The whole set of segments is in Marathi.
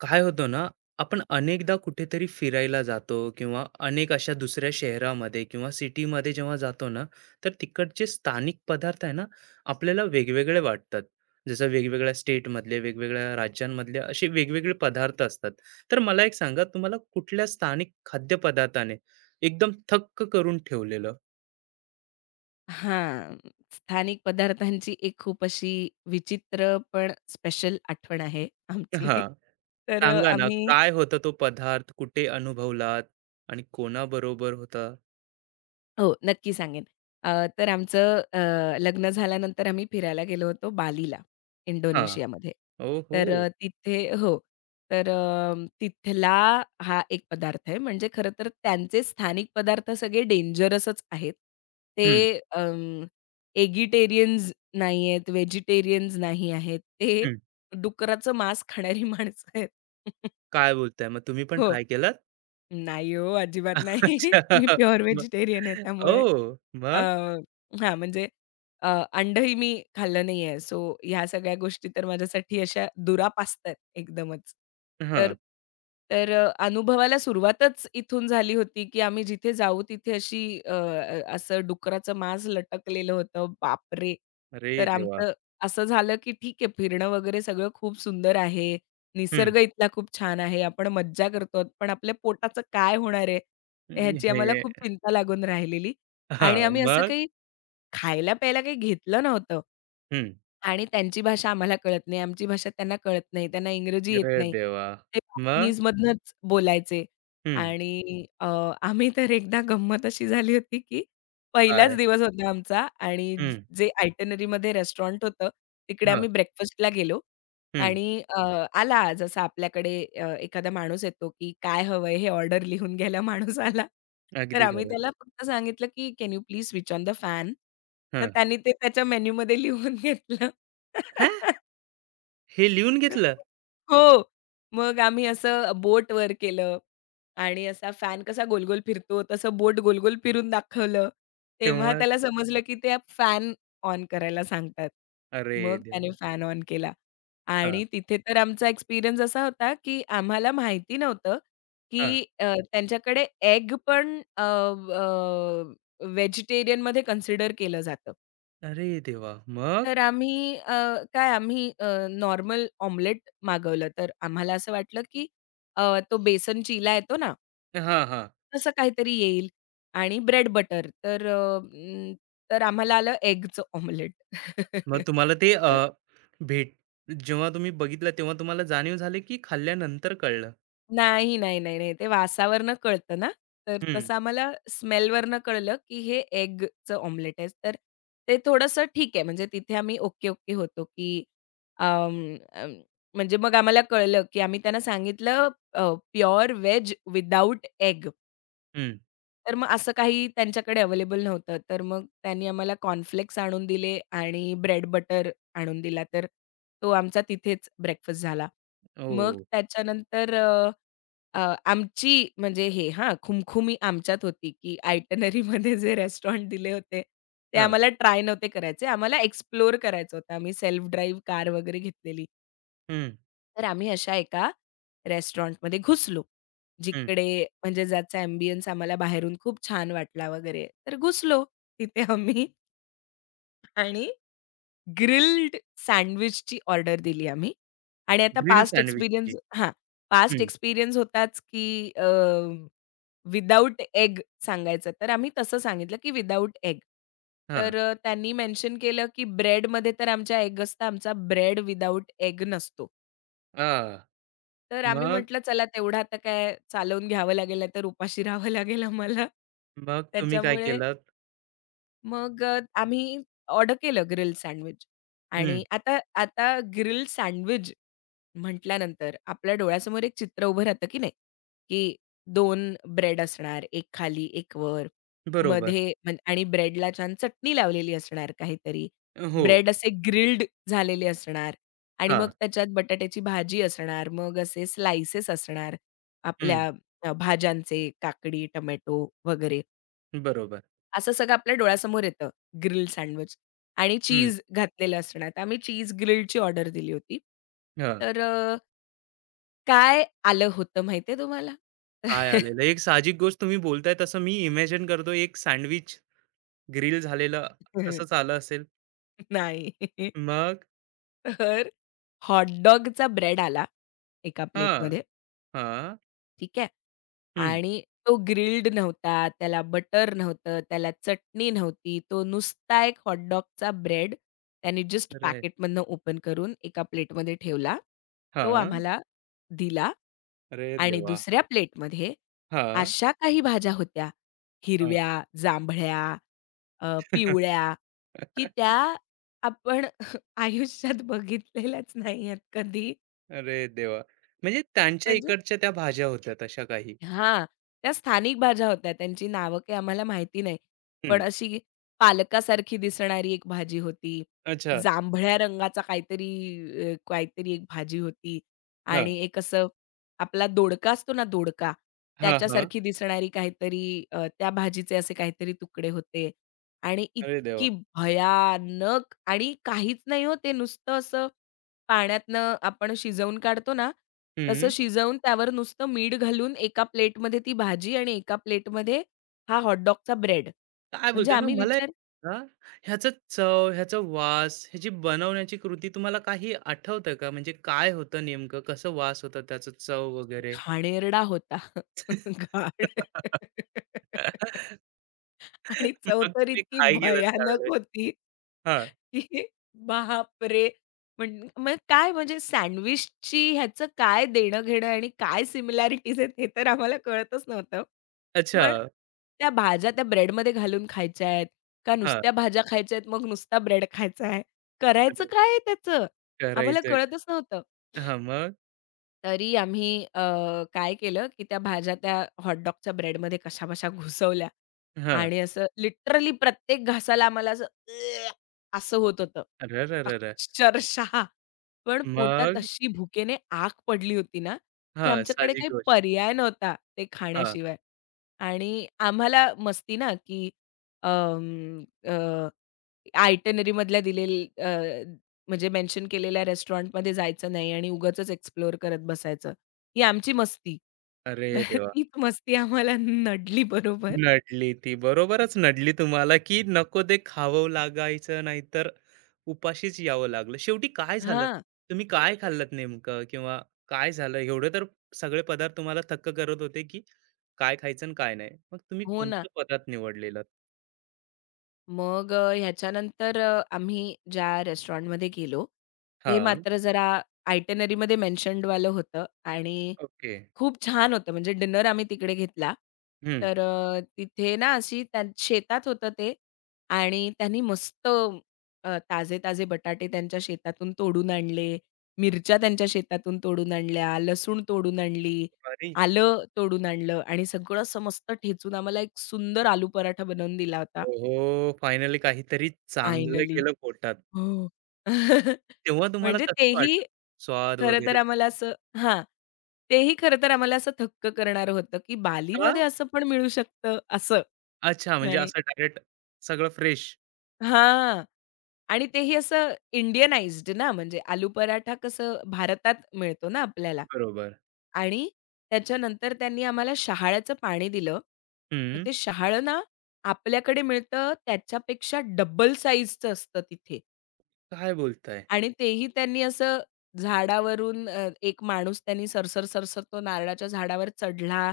काय होतं ना आपण अनेकदा कुठेतरी फिरायला जातो किंवा अनेक अशा दुसऱ्या शहरामध्ये किंवा सिटीमध्ये जेव्हा जातो ना तर तिकडचे स्थानिक पदार्थ आहे ना आपल्याला वेगवेगळे वाटतात जसं वेगवेगळ्या स्टेटमधले वेगवेगळ्या राज्यांमधले असे वेगवेगळे पदार्थ असतात तर मला एक सांगा तुम्हाला कुठल्या स्थानिक खाद्यपदार्थाने एकदम थक्क करून ठेवलेलं हां, स्थानिक पदार्थांची एक खूप अशी विचित्र पण स्पेशल आठवण आहे आमची. हा तर अ, सांगा ना आम्ही काय होता तो पदार्थ कुठे अनुभवलात आणि कोणाबरोबर होता हो, नक्की सांगेन. अ, तर आमचं लग्न झाल्यानंतर आम्ही फिरायला गेलो होतो बालीला, हा इंडोनेशियामध्ये. ओ हो तिथे हो. तर अ, तिथला हा एक पदार्थ आहे. म्हणजे खरं तर त्यांचे स्थानिक पदार्थ सगळे डेंजरसच आहेत. ते अं, एगिटेरियन्स नाही आहेत, व्हेजिटेरियन्स नाही आहेत. ते डुकराचं मांस खाणारी माणसं आहेत. काय बोलताय? मग तुम्ही पण हो. ट्राय केलात? नाही हो, अजिबात नाही. अच्छा. मी प्युअर मग व्हेजिटेरियन आहे त्यामुळे. ओह! अ, मग? हां, म्हणजे अ, अंडही मी खाल्लं नाहीये. सो ह्या सगळ्या गोष्टी तर माझ्यासाठी अशा दुरापास्त एकदमच. तर हां. तर अ, अनुभवाला सुरुवातच इथून झाली होती, की आम्ही जिथे जाऊ तिथे अशी अ, अ, असं डुकराचं मांस लटकलेलं होतं. बापरे! अरे तर देवा! आमचं असं झालं, की ठीक आहे फिरणं वगैरे सगळं खूप सुंदर आहे. हं. निसर्ग इथला खूप छान आहे. आपण मज्जा करतो पण आपल्या पोटाचं काय होणार आहे? अं, ह्याची आम्हाला हे खूप चिंता लागून राहिलेली. आणि हां. आम्ही असं मग? काही खायला-प्यायला काही घेतलं नव्हतं. हं. आणि त्यांची भाषा आम्हाला कळत नाही, आमची भाषा त्यांना कळत नाही, त्यांना इंग्रजी येत अरे नाही. देवा! ते मग? चायनीजमधनंच बोलायचे. हं. आणि अ, आम्ही तर एकदा गंमत अशी झाली होती, की काय? पहिलाच दिवस होता आमचा आणि हं. जे आयटिनरीमध्ये रेस्टॉरंट होतं, तिकडे हां. आम्ही ब्रेकफास्टला गेलो. हं. आणि अ, आला जसा आपल्याकडे एखादा माणूस येतो, की काय हवंय हे ऑर्डर लिहून घ्यायला माणूस आला. तर अगदी आम्ही खरं. त्याला फक्त सांगितलं, की "can you please switch on the fan?" तर हां. त्यांनी ते त्याच्या मेनूमध्ये लिहून घेतलं. हां? हे लिहून घेतलं? हो. मग आम्ही असं बोटवर केलं आणि असा फॅन कसा गोल-गोल फिरतो, तसं बोट गोल-गोल फिरून दाखवलं. तेव्हा तेव्हा त्याला समजलं, की ते फॅन ऑन करायला सांगतात. अरे मग देवा! त्याने फॅन ऑन केला हां, आणि तिथे तर आमचा एक्सपिरियन्स असा होता, की आम्हाला माहिती नव्हतं, हां. की त्यांच्याकडे एग पण अ, अ, व्हेजिटेरियनमध्ये कन्सिडर केलं जातं. अरे देवा! मग? तर आम्ही अ, काय आम्ही नॉर्मल ऑमलेट मागवलं. तर आम्हाला असं वाटलं, की तो बेसन चिला येतो ना, हां, हां. तसं काहीतरी येईल आणि ब्रेड बटर. तर तर आम्हाला आलं एगचं ऑमलेट. मग तुम्हाला ते भेट जेव्हा तुम्ही बघितलं तेव्हा तुम्हाला जाणीव झाली की खाल्ल्यानंतर कळलं? नाही, नाही, नाही, नाही. ते वासावरनं कळतं ना, तर हं, तसं आम्हाला स्मेलवरनं कळलं, की हे एगचं ऑमलेट आहे. तर ते थोडंसं ठीक आहे, म्हणजे तिथे आम्ही ओके, ओके होतो, की अं, अं, म्हणजे मग आम्हाला कळलं, की आम्ही त्यांना सांगितलं प्युअर व्हेज विदाऊट एग. हं. तर मग असं काही त्यांच्याकडे अवेलेबल नव्हतं. तर मग त्यांनी आम्हाला कॉर्नफ्लेक्स आणून दिले आणि ब्रेड बटर आणून दिला. तर तो आमचा तिथेच ब्रेकफास्ट झाला. मग ओ त्याच्यानंतर अ, अ, आमची म्हणजे हे हां, खुमखुमी आमच्यात होती, की आयटिनरीमध्ये जे रेस्टॉरंट दिले होते, ते हां. आम्हाला ट्राय नव्हते करायचे. आम्हाला एक्सप्लोर करायचं होतं. आम्ही सेल्फ ड्राईव्ह कार वगैरे घेतलेली. हं, तर आम्ही अशा एका रेस्टॉरंटमध्ये घुसलो. हं. जिकडे म्हणजे ज्याचा अँबियन्स आम्हाला बाहेरून खूप छान वाटला वगैरे. तर घुसलो तिथे आम्ही आणि ग्रिल्ड सँडविचची ऑर्डर दिली आम्ही. आणि आता ग्रिल पास्ट सँडविचची. एक्सपिरियन्स हां, पास्ट हं. एक्सपिरियन्स होताच की अ, विदाऊट एग सांगायचं. तर आम्ही तसं सांगितलं की विदाऊट एग. हां. तर त्यांनी मेन्शन केलं की ब्रेडमध्ये तर आमच्या एग असतं. आमचा ब्रेड विदाऊट एग नसतो. हां. तर आम्ही मग? म्हटलं चला तेवढं आता काय चालवून घ्यावं लागेल, तर उपाशी राहावं लागेल आम्हाला. मग तुम्ही काय त्याच्यामुळे केलंत? मग अ, आम्ही ऑर्डर केलं ग्रिल्ड सँडविच आणि हं. आता आता ग्रिल्ड सँडविच म्हटल्यानंतर आपल्या डोळ्यासमोर एक चित्र उभं राहतं की नाही, की दोन ब्रेड असणार, एक खाली, एक वर. बरोबर. मध्ये म्हण आणि ब्रेडला छान चटणी लावलेली असणार काहीतरी. हो. ब्रेड असे ग्रिल्ड झालेले असणार आणि मग हां. त्याच्यात बटाट्याची भाजी असणार. मग असे स्लाइसेस असणार हं. आपल्या भाज्यांचे, काकडी, टोमॅटो वगैरे. बरोबर. असं सगळं आपल्या डोळ्यासमोर येतं ग्रिल्ड सँडविच आणि हं. चीज घातलेलं असणार. तर आम्ही चीज ग्रिल्डची ऑर्डर दिली होती. हां. तर काय आलं होतं माहिती आहे तुम्हाला? काय आलेलं? एक साहजिक गोष्ट तुम्ही बोलताय तसं मी इमॅजिन करतो एक सँडविच ग्रिल झालेलं तसंच आलं असेल. नाही. मग? तर हॉटडॉगचा ब्रेड आला एका हां. प्लेटमध्ये, हां. ठीक आहे. हं. आणि तो ग्रिल्ड नव्हता, त्याला बटर नव्हतं, त्याला चटणी नव्हती. तो नुसता एक हॉटडॉगचा ब्रेड त्याने जस्ट अरे! पॅकेटमधनं ओपन करून एका प्लेटमध्ये ठेवला. तो हां. आम्हाला दिला अरे आणि देवा! दुसऱ्या प्लेटमध्ये हां. अशा काही भाज्या होत्या, हां. हिरव्या, जांभळ्या पिवळ्या, की त्या आपण आयुष्यात बघितलेल्याच नाही आहेत कधी. अरे देवा! म्हणजे त्यांच्या म्हणजे इकडच्या त्या भाज्या होत्या तशा काही? हां, त्या स्थानिक भाज्या होत्या. त्यांची नावं काही आम्हाला माहिती नाही. हं. पण अशी पालकासारखी दिसणारी एक भाजी होती. अच्छा. जांभळ्या रंगाचा काहीतरी एक भाजी होती आणि एक असं आपला दोडका असतो ना दोडका, हां, हां. त्याच्यासारखी दिसणारी काहीतरी त्या भाजीचे असे काहीतरी तुकडे होते आणि अरे देवा! इतकी भयानक आणि काहीच नाही हो, ते नुसतं असं पाण्यातनं आपण शिजवून काढतो ना, तसं हं. शिजवून त्यावर नुसतं मीठ घालून एका प्लेटमध्ये ती भाजी आणि एका प्लेटमध्ये हा हॉट डॉगचा ब्रेड. काय म्हणजे बोलताय? मग आम्ही मला एक विचार सांगा, ह्याचं चव, ह्याचा वास, ह्याची बनवण्याची कृती तुम्हाला काही आठवतं का? म्हणजे काय होतं नेमकं? कसं वास होता त्याचा, चव वगैरे? घाणेरडा होता. घाण. आणि चव मग तर तुम्ही इतकी काय केलंत भयानक त्यावेळेस? होती, हां. की बापरे! म्हण मग काय म्हणजे सँडविचची ह्याचं काय देणं-घेणं आणि काय सिमिलॅरिटीज आहेत हे तर आम्हाला कळतच नव्हतं. अच्छा. पण त्या भाज्या त्या ब्रेडमध्ये घालून खायच्या आहेत, का हां. नुसत्या भाज्या खायच्या आहेत, मग नुसता ब्रेड खायचा आहे, करायचं अरे! काय आहे त्याचं? आम्हाला करायचं. कळतच नव्हतं. हां, मग? तरी आम्ही काय केलं, की त्या भाज्या त्या हॉटडॉगच्या ब्रेडमध्ये कशाबशा घुसवल्या हां. आणि असं लिटरली प्रत्येक घासाला आम्हाला असं "अ" असं होत होतं. अरेरेरेरे! अक्षरशः. पण पोटात मग? अशी भुकेने आग पडली होती ना, की हां, आमच्याकडे साहजिक काही गोष्ट. पर्याय नव्हता ते हां. खाण्याशिवाय. आणि आम्हाला मस्ती ना, की अं, अ, आयटनरीमधल्या दिलेली म्हणजे मेन्शन केलेल्या रेस्टॉरंटमध्ये जायचं नाही आणि उगाचच एक्सप्लोअर करत बसायचं. ही आमची मस्ती. अरे तर देवा! तीच मस्ती आम्हाला नडली बरोबर. नडली ती. बरोबरच नडली तुम्हाला, की नको ते खावं लागायचं, नाहीतर उपाशीच यावं लागलं. शेवटी काय झालं? हां. तुम्ही काय खाल्लत नेमकं किंवा काय झालं? एवढे तर सगळे पदार्थ तुम्हाला थक्क करत होते, की काय खायचं आणि काय नाही. मग तुम्ही हो ना. कोणतं पदार्थ निवडलेलं? मग ह्याच्यानंतर आम्ही ज्या रेस्टॉरंटमध्ये गेलो, ते हां, मात्र जरा आयटिनरीमध्ये मेन्शन्डवालं होतं आणि ओके. खूप छान होतं. म्हणजे डिनर आम्ही तिकडे घेतला. हं. तर तिथे ना अशी त्या शेतात होतं ते आणि त्यांनी मस्त ताजे-ताजे बटाटे त्यांच्या शेतातून तोडून आणले, मिरच्या त्यांच्या शेतातून तोडून आणल्या, लसूण तोडून आणली, ज्वारी. आलं तोडून आणलं आणि सगळं असं मस्त ठेचून आम्हाला एक सुंदर आलू पराठा बनवून दिला होता. ओहो! फायनली काहीतरी चांगलं फायनली. गेलं पोटात. हो. तेव्हा तुम्हाला म्हणजे कसं तेही वाटलं? स्वाद खरं तर वगैरे? आम्हाला असं हां. तेही खरं तर आम्हाला असं थक्क करणार होतं, की हां? बालीमध्ये असं पण मिळू शकतं असं अच्छा, म्हणजे आणि असं डायरेक्ट सगळं फ्रेश. हां. आणि तेही असं इंडियनाइज्ड ना, म्हणजे आलू पराठा कसं भारतात मिळतो ना आपल्याला. बरोबर. आणि त्याच्यानंतर त्यांनी आम्हाला शहाळ्याचं पाणी दिलं. तर हं. ते शहाळं ना आपल्याकडे मिळतं त्याच्यापेक्षा डबल साइजचं असतं तिथे. काय बोलताय? आणि तेही त्यांनी असं झाडावरून एक माणूस त्यांनी सरसर, सरसर तो नारळाच्या झाडावर चढला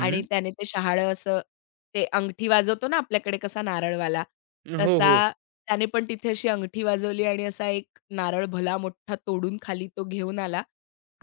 आणि त्याने ते शहाळं असं ते अंगठी वाजवतो ना आपल्याकडे कसा नारळवाला, हो, हो. तसा त्याने पण तिथे अशी अंगठी वाजवली आणि असा एक नारळ भला मोठा तोडून खाली तो घेऊन आला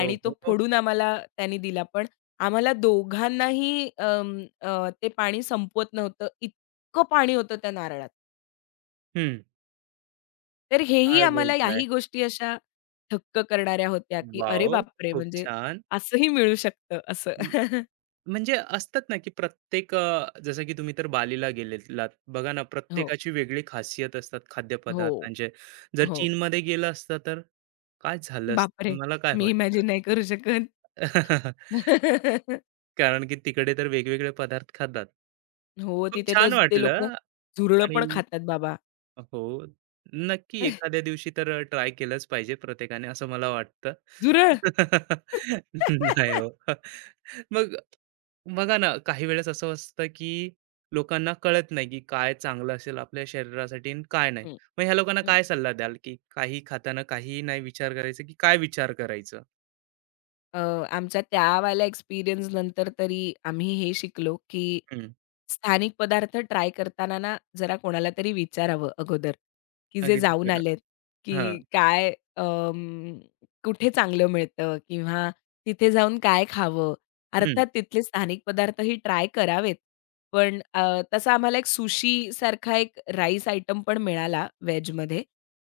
आणि तो ओहो! फोडून आम्हाला त्याने दिला. पण आम्हाला दोघांनाही ते पाणी संपवत नव्हतं. इतकं पाणी होतं त्या नारळात. हं. तर हेही काय आम्हाला बोलताय? याही गोष्टी अशा थक्क करणाऱ्या होत्या, की अरे वॉव! बापरे! खूप म्हणजे छान. असंही मिळू शकतं असं. म म्हणजे असतात ना, की प्रत्येक जसं की तुम्ही तर बालीला गेलेलात. बघा ना, हो, प्रत्येकाची वेगळी खासियत असतात हो, खाद्यपदार्थांचे. जर हो. चीनमध्ये गेला असता तर काय झालं असतं? बापरे! तुम्हाला काय मी वाटतं? इमॅजिन नाही करू शकत. कारण की तिकडे तर वेगवेगळे पदार्थ खातात. हो, खूप तिथे तर छान ते लोकं वाटलं झुरळं आणि पण खातात बाबा. हो. नक्की एखाद्या दिवशी तर ट्राय केलंच पाहिजे प्रत्येकाने असं मला वाटतं. झुरळ. नाही हो. मग बघा ना, काही वेळेस असं असतं, की लोकांना कळत नाही, की काय चांगलं असेल आपल्या शरीरासाठी आणि काय नाही. हं, मग ह्या लोकांना हं. काय सल्ला द्याल, की काही खाताना काही नाही विचार करायचा, की काय विचार करायचा? अ, आमच्या त्यावाल्या एक्सपिरियन्स नंतर तरी आम्ही हे शिकलो, की हं. स्थानिक पदार्थ ट्राय करताना ना, जरा कोणाला तरी विचारावं अगोदर, की जे अगदी जाऊन खरं. आलेत, हां. की काय अं, कुठे चांगलं मिळतं किंवा तिथे जाऊन काय खावं? हं, अर्थात तिथले स्थानिक पदार्थही ट्राय करावेत. पण तसा आम्हाला एक सुशी सारखा एक राईस आयटम पण मिळाला व्हेजमध्ये.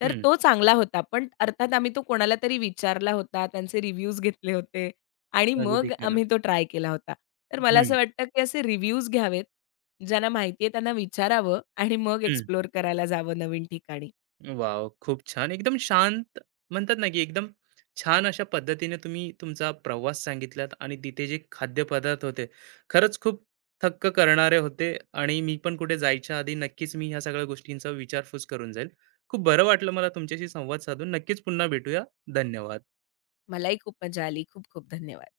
तर हं. तो चांगला होता. पण अर्थात आम्ही तो कोणाला तरी विचारला होता, त्यांचे रिव्ह्यूज घेतले होते आणि अगदी मग खरं. आम्ही तो ट्राय केला होता. तर मला हं, असं वाटतं, की असे रिव्ह्यूज घ्यावेत, ज्यांना माहिती आहे त्यांना विचारावं आणि मग हं. एक्सप्लोर करायला जावं नवीन ठिकाणी. वॉव! खूप छान. एकदम शांत म्हणतात ना, की एकदम छान अशा पद्धतीने तुम्ही तुमचा प्रवास सांगितलात आणि तिथे जे खाद्यपदार्थ होते, खरंच खूप थक्क करणारे होते आणि मी पण कुठे जायच्या आधी नक्कीच मी ह्या सगळ्या गोष्टींचा विचारपूस करून जाईल. खूप बरं वाटलं मला तुमच्याशी संवाद साधून. नक्कीच पुन्हा भेटूया. धन्यवाद. मलाही खूप मजा आली. खूप खूप धन्यवाद.